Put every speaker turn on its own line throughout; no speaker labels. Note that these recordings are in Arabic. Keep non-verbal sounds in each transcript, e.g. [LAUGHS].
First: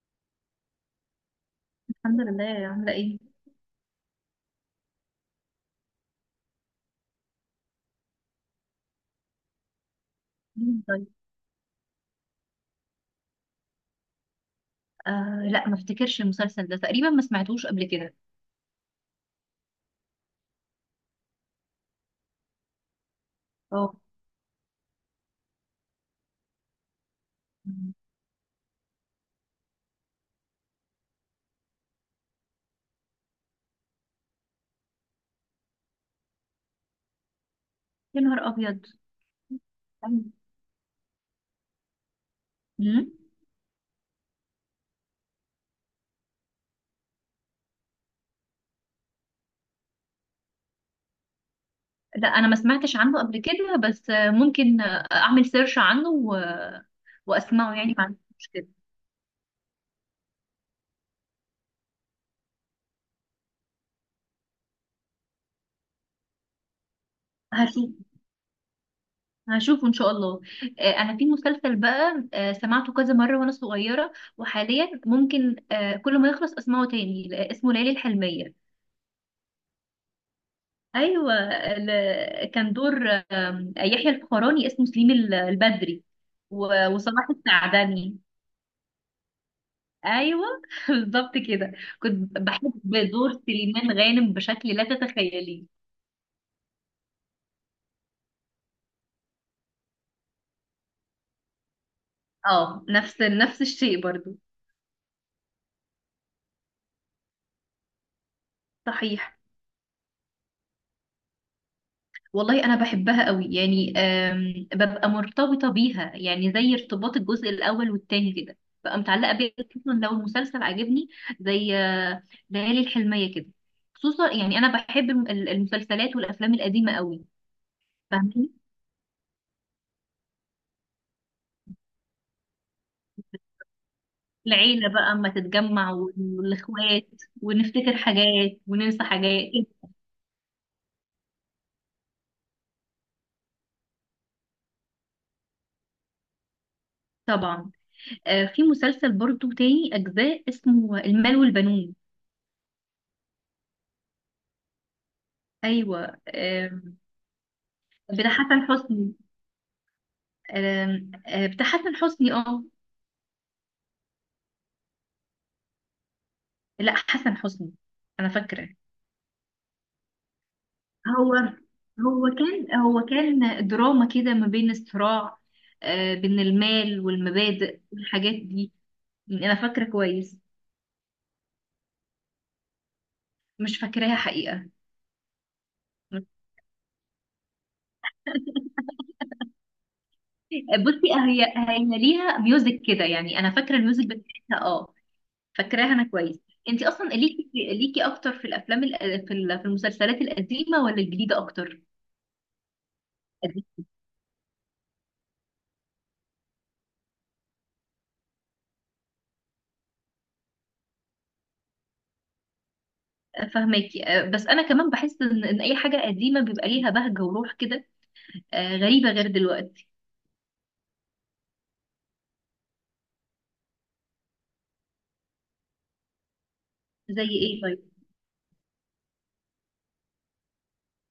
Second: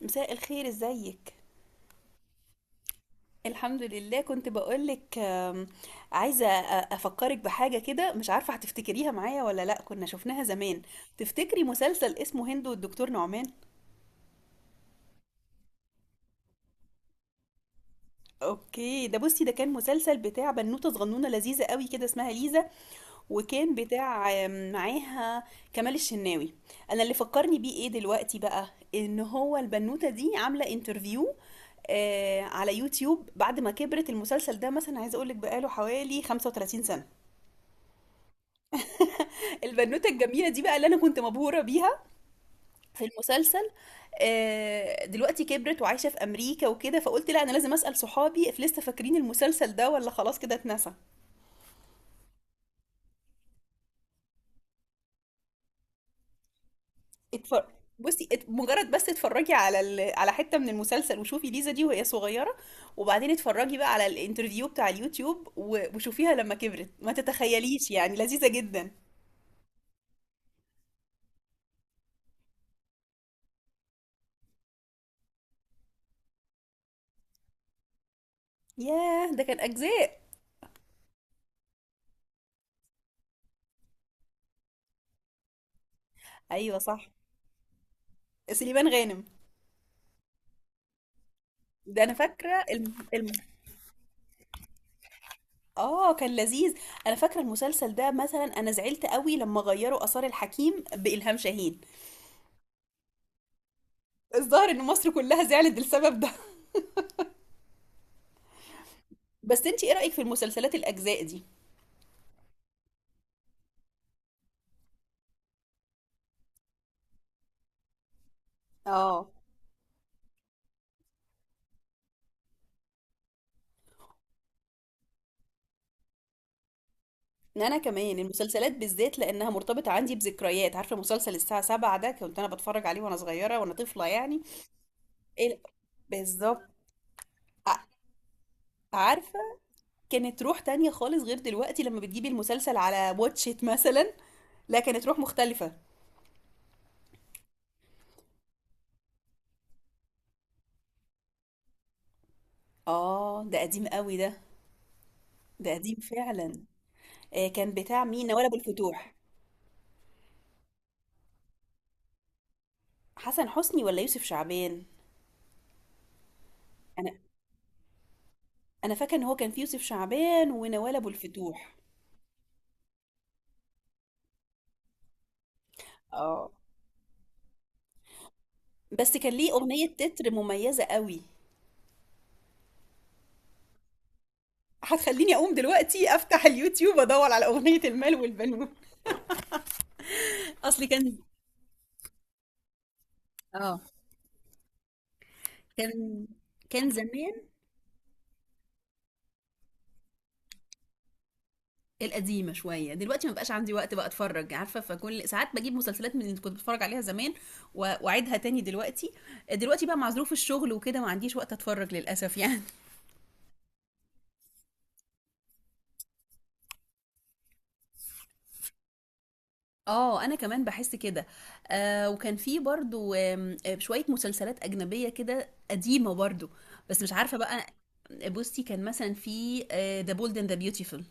مساء الخير، ازيك؟
الحمد لله، عاملة ايه؟
الحمد لله. كنت بقولك عايزة أفكرك بحاجة كده، مش عارفة هتفتكريها معايا ولا لأ. كنا شفناها زمان.
مم، طيب.
تفتكري مسلسل اسمه هند والدكتور نعمان؟
لا، ما افتكرش المسلسل ده تقريبا، ما سمعتوش قبل كده.
اوكي. ده بصي، ده كان مسلسل بتاع بنوتة صغنونة لذيذة قوي كده اسمها ليزا. وكان
اه.
بتاع معاها كمال الشناوي. انا اللي فكرني بيه ايه
مم.
دلوقتي بقى، ان هو البنوتة دي عاملة انترفيو آه على يوتيوب بعد ما كبرت. المسلسل ده مثلا عايزه اقول لك بقاله حوالي 35 سنه.
يا نهار ابيض.
البنوته الجميله دي بقى اللي انا كنت مبهوره بيها في
مم.
المسلسل. دلوقتي كبرت وعايشه في امريكا وكده، فقلت لا انا لازم اسال صحابي if لسه فاكرين المسلسل ده ولا خلاص كده اتنسى.
لا، انا ما سمعتش عنه قبل كده، بس ممكن اعمل سيرش عنه
اتفر...
واسمعه، يعني ما عنديش
بصي،
مشكلة.
مجرد بس اتفرجي على على حتة من المسلسل وشوفي ليزا دي وهي صغيرة، وبعدين اتفرجي بقى على الانترفيو بتاع اليوتيوب وشوفيها لما كبرت. ما تتخيليش
هشوف،
يعني، لذيذة جدا.
هشوفه ان شاء الله. انا في مسلسل بقى سمعته كذا مرة وانا صغيرة، وحاليا ممكن كل ما يخلص اسمعه تاني. لا، اسمه ليالي الحلمية.
ياه، ده كان أجزاء.
ايوه، كان دور يحيى الفخراني، اسمه سليم البدري
أيوة صح،
وصلاح السعدني.
سليمان غانم.
ايوه [LAUGHS] بالظبط كده.
ده أنا
كنت
فاكرة
بحب دور سليمان غانم بشكل لا تتخيليه.
آه كان لذيذ. أنا فاكرة المسلسل ده مثلا أنا زعلت قوي لما غيروا آثار الحكيم بإلهام شاهين.
اه، نفس الشيء برضو.
الظاهر إن مصر كلها زعلت للسبب ده.
صحيح.
بس انتي ايه رأيك في المسلسلات الأجزاء دي؟
والله انا بحبها قوي، يعني ببقى مرتبطه بيها يعني زي ارتباط الجزء الاول والتاني كده، ببقى
اه،
متعلقه بيها خصوصا لو المسلسل عجبني، زي ليالي الحلميه كده. خصوصا يعني انا بحب المسلسلات والافلام القديمه قوي.
انا كمان
فاهمين.
المسلسلات بالذات لانها مرتبطه عندي بذكريات. عارفه مسلسل الساعه 7 ده؟ كنت انا بتفرج عليه وانا صغيره، وانا طفله يعني.
العيله بقى اما
ال-
تتجمع
بالظبط.
والاخوات،
ع-
ونفتكر حاجات وننسى
عارفه،
حاجات.
كانت روح تانية خالص غير دلوقتي لما بتجيبي المسلسل على واتشيت مثلا. لا، كانت روح مختلفه.
طبعا. في مسلسل برضو تاني اجزاء اسمه المال والبنون.
اه ده قديم قوي ده، ده قديم
ايوه.
فعلا. آه كان بتاع مين،
بتاع
نوال ابو
حسن حسني.
الفتوح؟
آم، آه، بتاع حسن حسني. اه،
حسن حسني ولا يوسف شعبان؟
لا،
انا
حسن حسني. انا فاكره.
انا فاكره ان هو كان في يوسف شعبان ونوال ابو
هو
الفتوح.
هو كان دراما كده ما بين الصراع، بين
اه،
المال والمبادئ والحاجات دي.
بس كان ليه
انا فاكره
اغنيه تتر
كويس.
مميزه قوي.
مش فاكراها حقيقه.
هتخليني اقوم دلوقتي افتح اليوتيوب ادور على اغنية المال والبنون. اصلي
بصي،
كان،
هي ليها ميوزك كده يعني، انا فاكره
اه
الميوزك بتاعتها. اه، فاكراها انا
كان
كويس. انت
كان
اصلا
زمان.
ليكي اكتر في الافلام، في المسلسلات القديمه ولا الجديده اكتر؟
القديمه شويه. دلوقتي ما بقاش عندي وقت بقى اتفرج، عارفه؟ فكل ساعات بجيب مسلسلات من اللي كنت بتفرج عليها زمان واعيدها تاني دلوقتي. دلوقتي بقى مع ظروف الشغل وكده ما عنديش وقت اتفرج للاسف يعني.
فهماكي. بس انا كمان بحس ان اي حاجه قديمه بيبقى ليها بهجه وروح كده، غريبه، غير دلوقتي.
اه انا كمان بحس كده. آه، وكان في برضو آم، آه، شوية مسلسلات اجنبية كده قديمة برضو، بس مش
زي
عارفة
ايه
بقى.
طيب؟
بصي كان مثلا في ذا بولد اند ذا بيوتيفول.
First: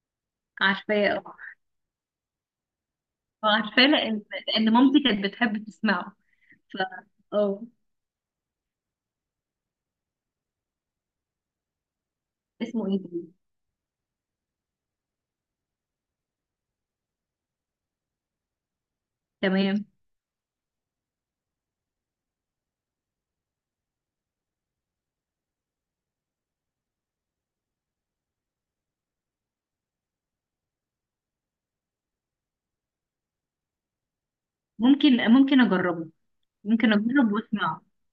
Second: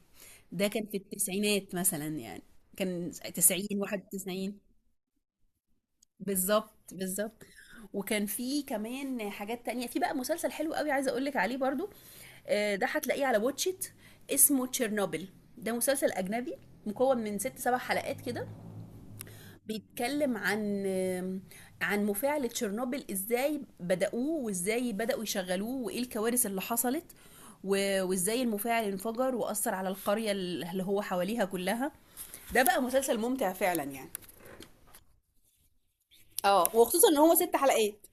ده كان في
عارفاه.
التسعينات مثلا يعني، كان 90
عارفاه لان
91.
لان مامتي كانت بتحب تسمعه.
بالظبط
ف،
بالظبط.
اه
وكان في كمان حاجات تانية، في بقى مسلسل حلو قوي عايزة اقولك عليه برضو.
اسمه
ده
ايه ده؟
هتلاقيه على واتشيت. اسمه تشيرنوبل. ده مسلسل اجنبي مكون من ست سبع حلقات كده.
تمام.
بيتكلم عن مفاعل تشيرنوبل ازاي بدأوه، وازاي بدأوا يشغلوه، وايه الكوارث اللي حصلت وازاي المفاعل انفجر وأثر على القرية اللي هو حواليها كلها. ده بقى مسلسل ممتع فعلا يعني.
ممكن، اجربه.
اه،
ممكن
وخصوصا ان
اجرب
هو ست
واسمعه،
حلقات.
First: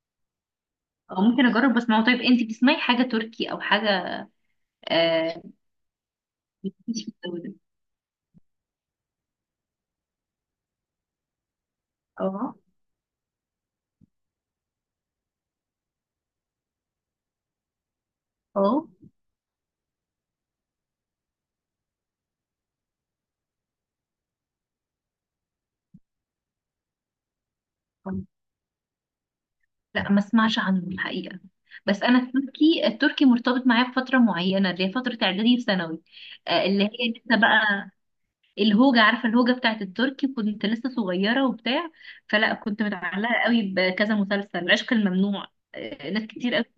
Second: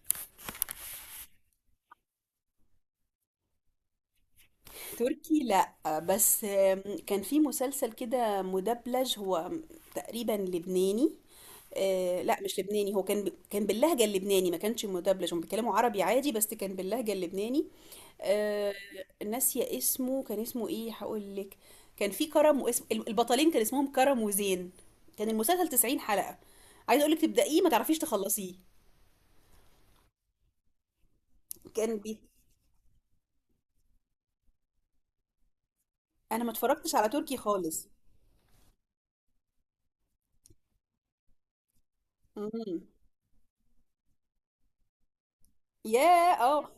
او ممكن اجرب واسمعه. طيب، انت بتسمعي حاجه تركي او حاجه
تركي
آه،
لأ، بس
مش في
كان
الجو
في
ده؟
مسلسل كده مدبلج هو، تقريبا لبناني. لا
اه.
مش لبناني، هو كان كان باللهجة اللبناني، ما كانش مدبلج. هم بيتكلموا عربي عادي بس كان باللهجة اللبناني. آه،
اه،
ناسية اسمه، كان اسمه ايه هقول لك. كان في كرم، واسم البطلين كان اسمهم كرم وزين. كان المسلسل 90 حلقة. عايزة اقول لك، تبدأيه ما تعرفيش تخلصيه.
لا، ما اسمعش عنه الحقيقة.
كان
بس انا
بي...
التركي مرتبط معايا بفترة معينة اللي هي فترة اعدادي وثانوي،
انا ما
اللي
اتفرجتش على
هي
تركي
لسه
خالص.
بقى الهوجة. عارفة الهوجة بتاعت التركي؟ كنت لسه صغيرة وبتاع، فلا
مم.
كنت متعلقة قوي بكذا مسلسل، عشق الممنوع، ناس
ياه
كتير قوي
اه.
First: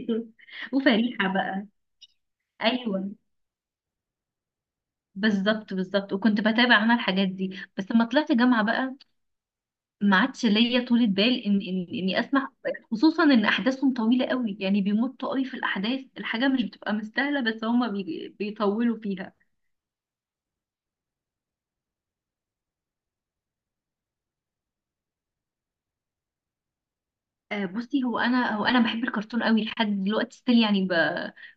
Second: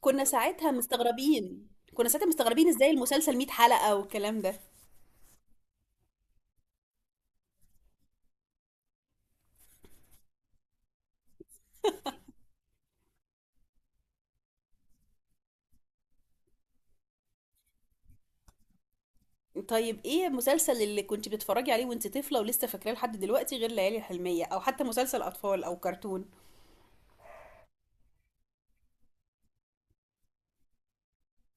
كنا ساعتها
وفريحة بقى.
مستغربين، ازاي
ايوه،
المسلسل 100 حلقة والكلام ده.
بالظبط بالظبط. وكنت بتابع انا الحاجات دي، بس لما طلعت جامعة بقى ما عادش ليا طولة بال ان ان اني اسمع، خصوصا ان احداثهم طويلة قوي، يعني بيمطوا قوي في الاحداث، الحاجة مش بتبقى مستاهلة بس هما بيطولوا فيها.
طيب ايه المسلسل اللي كنت بتتفرجي عليه وانت طفلة ولسه فاكراه لحد دلوقتي، غير ليالي الحلمية، او حتى مسلسل اطفال او كرتون؟
آه، بصي، هو انا بحب الكرتون قوي لحد دلوقتي ستيل، يعني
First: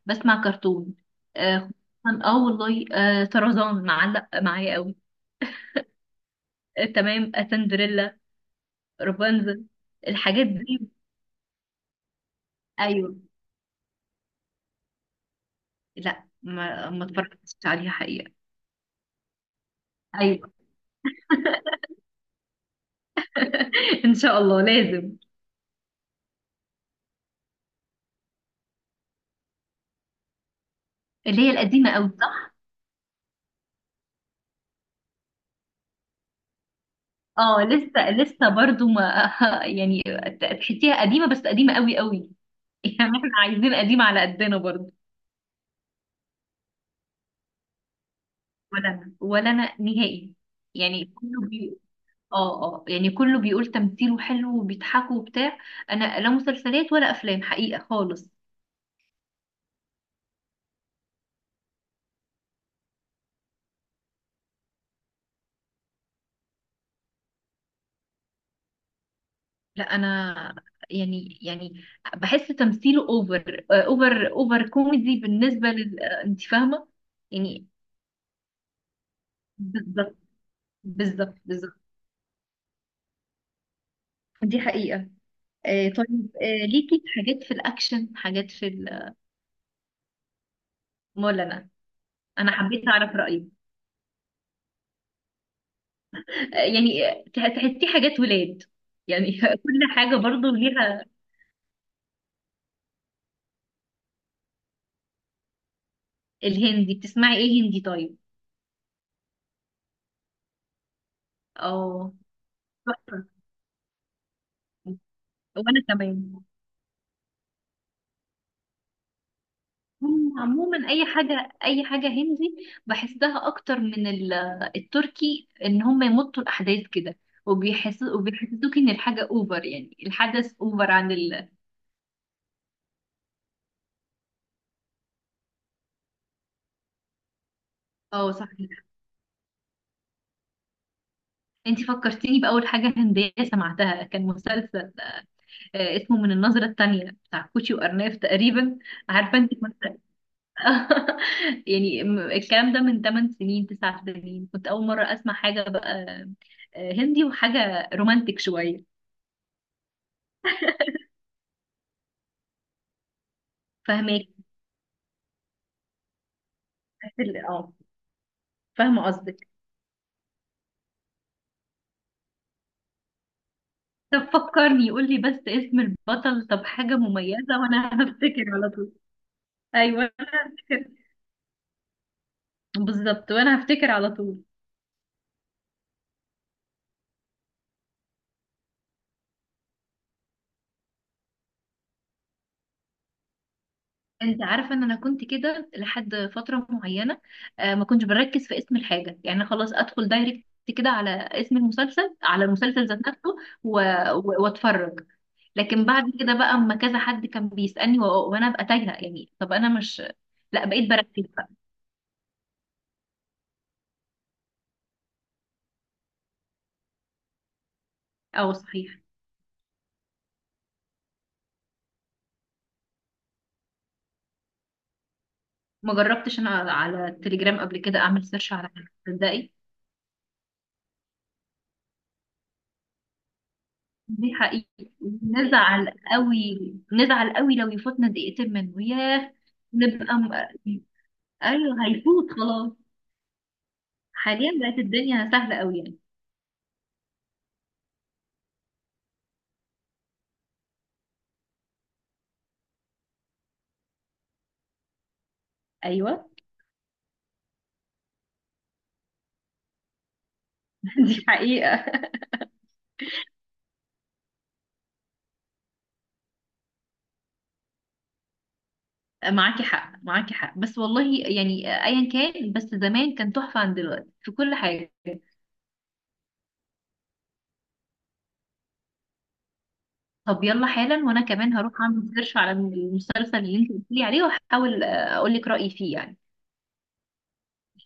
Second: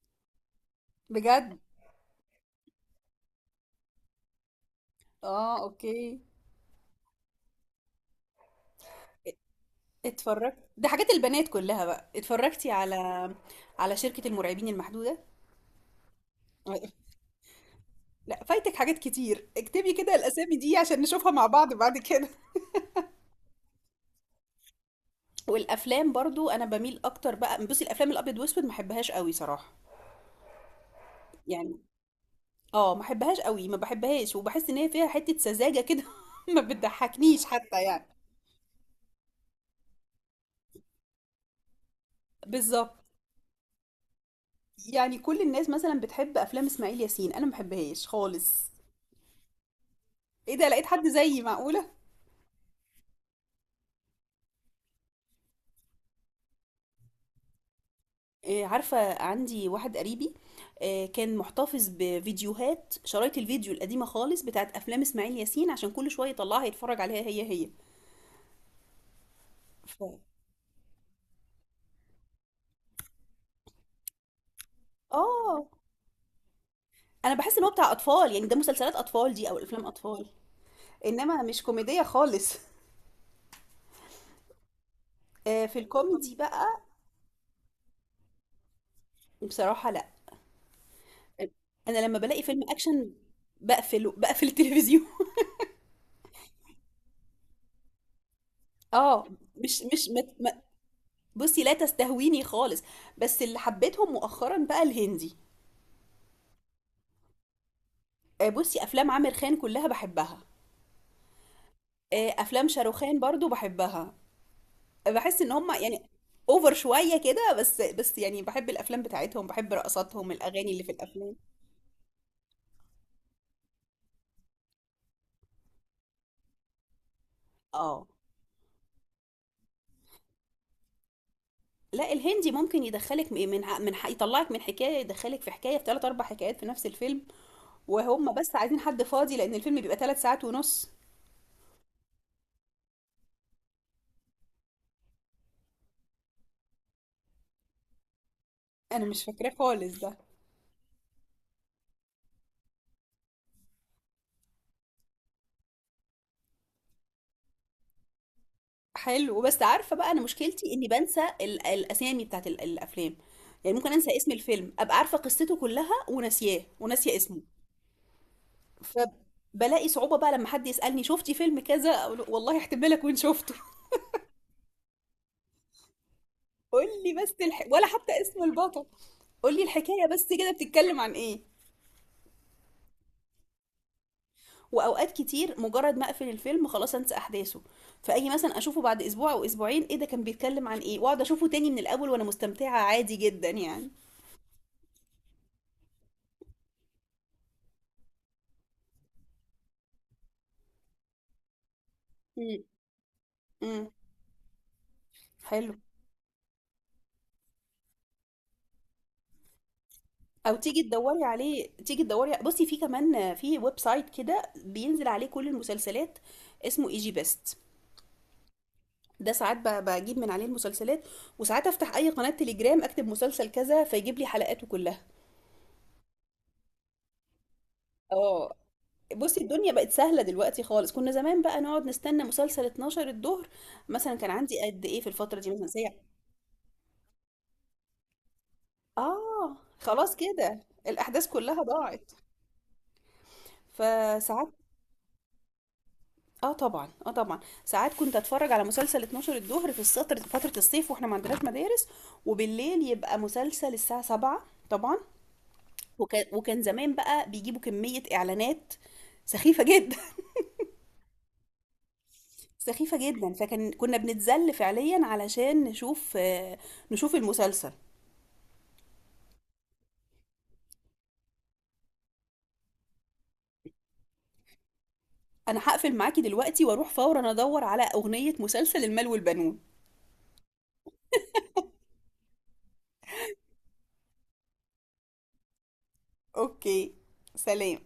بسمع كرتون.
بجد؟
اه. خصوصاً- آه والله، طرزان معلق معايا قوي.
اه اوكي.
تمام. سندريلا، رابنزل، الحاجات
اتفرجت؟
دي.
ده حاجات البنات كلها بقى. اتفرجتي
ايوه.
على شركة المرعبين المحدودة؟
لا، ما اتفرجتش عليها حقيقة.
لا، فايتك حاجات كتير. اكتبي كده
ايوه
الاسامي دي عشان نشوفها مع بعض بعد كده.
[LAUGHS] ان شاء الله لازم.
والافلام برضو، انا بميل اكتر بقى، بصي، الافلام الابيض واسود ما بحبهاش قوي صراحه
اللي هي
يعني.
القديمة قوي، صح.
اه ما بحبهاش قوي، ما بحبهاش، وبحس ان هي فيها حته سذاجه كده. [LAUGHS] ما بتضحكنيش
اه،
حتى يعني.
لسه برضو ما [LAUGHS] يعني تحسيها قديمه، بس قديمه قوي قوي [LAUGHS]
بالظبط.
يعني احنا عايزين قديمه على قدنا برضو.
يعني كل الناس مثلا بتحب افلام اسماعيل ياسين، انا ما بحبهاش خالص.
ولا انا، ولا انا نهائي.
ايه ده، لقيت
يعني
حد زيي؟
كله بي...
معقوله؟
اه اه يعني كله بيقول تمثيله حلو وبيضحكوا وبتاع. انا لا مسلسلات ولا افلام حقيقه خالص.
إيه، عارفه عندي واحد قريبي، كان محتفظ بفيديوهات، شرايط الفيديو القديمه خالص، بتاعت افلام اسماعيل ياسين، عشان كل شويه يطلعها يتفرج عليها هي هي.
لا
ف...
انا. يعني، بحس تمثيله اوفر اوفر اوفر كوميدي،
اه،
بالنسبه لل، انت فاهمه
انا بحس ان
يعني.
هو بتاع اطفال يعني. ده مسلسلات اطفال دي، او الافلام
بالظبط
اطفال،
بالظبط
انما مش
بالظبط.
كوميديه خالص.
دي حقيقة.
في
طيب.
الكوميدي بقى.
ليكي في حاجات في الأكشن، حاجات في
بصراحه لا.
ولا لا؟
انا لما بلاقي
أنا
فيلم
حبيت
اكشن،
أعرف رأيك.
بقفله، بقفل التلفزيون. [LAUGHS]
يعني تحسي حاجات ولاد، يعني
اه،
[LAUGHS] كل
مش
حاجة برضو ليها.
بصي لا تستهويني خالص. بس اللي حبيتهم مؤخرا بقى الهندي.
الهندي بتسمعي إيه هندي طيب؟
بصي افلام عامر خان كلها بحبها.
اه،
افلام شاروخان
تحفة.
برضو بحبها. بحس ان هم
وأنا
يعني
كمان.
اوفر شويه كده، بس يعني بحب الافلام بتاعتهم، بحب رقصاتهم،
هم
الاغاني اللي
عموما
في
أي
الافلام.
حاجة أي حاجة هندي، بحسها أكتر من التركي، إن هم يمطوا الأحداث كده،
اه،
وبيحسوا وبيحسسوك إن الحاجة أوفر، يعني الحدث أوفر عن ال.
لا الهندي ممكن يدخلك م- من يطلعك من حكايه يدخلك في حكايه، في ثلاث اربع حكايات في نفس الفيلم.
اه،
وهم
صح.
بس عايزين حد فاضي، لان الفيلم بيبقى ثلاث ساعات ونص.
انتي فكرتيني بأول حاجة هندية سمعتها، كان مسلسل اسمه من النظرة التانية، بتاع كوتشي وأرناف تقريبا.
انا مش
عارفة
فاكراه
انتي
خالص ده.
[LAUGHS] يعني الكلام ده من 8 سنين، 9 سنين، كنت أول مرة أسمع حاجة بقى هندي وحاجة رومانتك شوية.
حلو. بس عارفه بقى، انا مشكلتي اني بنسى الاسامي بتاعت الافلام. يعني ممكن انسى
فاهماك.
اسم الفيلم، ابقى عارفه قصته كلها وناسياه،
بس
وناسيه
ال-
اسمه.
اه فاهمة قصدك.
فبلاقي صعوبه بقى لما حد يسالني شفتي فيلم كذا، اقول له والله احتمال اكون شفته.
طب فكرني، قولي بس اسم البطل، طب
[LAUGHS] قول
حاجة
لي بس
مميزة،
ولا
وأنا [LAUGHS]
حتى اسم
هفتكر على
البطل.
طول.
قول لي الحكايه
أيوة.
بس
أنا
كده،
هفتكر.
بتتكلم عن ايه.
بالظبط، وأنا هفتكر على طول.
واوقات كتير مجرد ما اقفل الفيلم خلاص انسى احداثه، فاجي مثلا اشوفه بعد اسبوع او اسبوعين، ايه ده، كان بيتكلم عن ايه، واقعد اشوفه تاني من الاول وانا مستمتعة عادي جدا يعني.
انت عارفه ان انا كنت كده لحد فتره معينه، ما كنتش بركز في اسم الحاجه، يعني خلاص ادخل دايركت كده على اسم المسلسل، على
امم،
المسلسل ذات نفسه و-
امم.
واتفرج.
حلو.
لكن بعد كده بقى اما كذا حد كان بيسالني وانا ابقى تايهه، يعني طب انا مش.
او
لا،
تيجي
بقيت
تدوري
بركز بقى.
عليه، تيجي تدوري بصي في كمان، في ويب سايت كده بينزل عليه كل المسلسلات، اسمه اي جي بيست.
اه، صحيح.
ده ساعات بجيب من عليه المسلسلات، وساعات افتح اي قناة تليجرام، اكتب مسلسل كذا فيجيب لي حلقاته كلها.
ما جربتش انا على التليجرام قبل كده اعمل سيرش
اه.
على حاجه،
بصي
تصدقي.
الدنيا بقت سهلة دلوقتي خالص. كنا زمان بقى نقعد نستنى مسلسل 12 الظهر مثلا، كان
دي
عندي قد
حقيقي.
ايه في الفترة دي، مثلا
نزعل
ساعة.
قوي، لو يفوتنا دقيقتين منه، ياه.
اه، خلاص
نبقى م-
كده، الأحداث كلها
ايوه،
ضاعت.
هيفوت خلاص.
فساعات،
حاليا بقت الدنيا سهله قوي يعني.
اه طبعا، اه طبعا، ساعات كنت اتفرج على مسلسل 12 الظهر في السطر فترة الصيف واحنا ما عندناش مدارس، وبالليل يبقى مسلسل الساعة 7. طبعا. وكان
ايوه
وكان زمان بقى بيجيبوا كمية إعلانات سخيفة جدا. [LAUGHS]
[LAUGHS] دي حقيقه.
سخيفة جدا. كنا بنتذل فعليا علشان نشوف نشوف المسلسل.
معاكي حق، معاكي حق، بس والله يعني ايا كان، بس زمان كان تحفه عن دلوقتي في كل حاجه.
انا هقفل معاكي دلوقتي واروح فورا ادور على اغنية مسلسل المال والبنون.
طب يلا حالا، وانا كمان هروح اعمل سيرش على المسلسل اللي انت قلت لي عليه واحاول اقول لك رايي فيه يعني.
اوكي، سلام.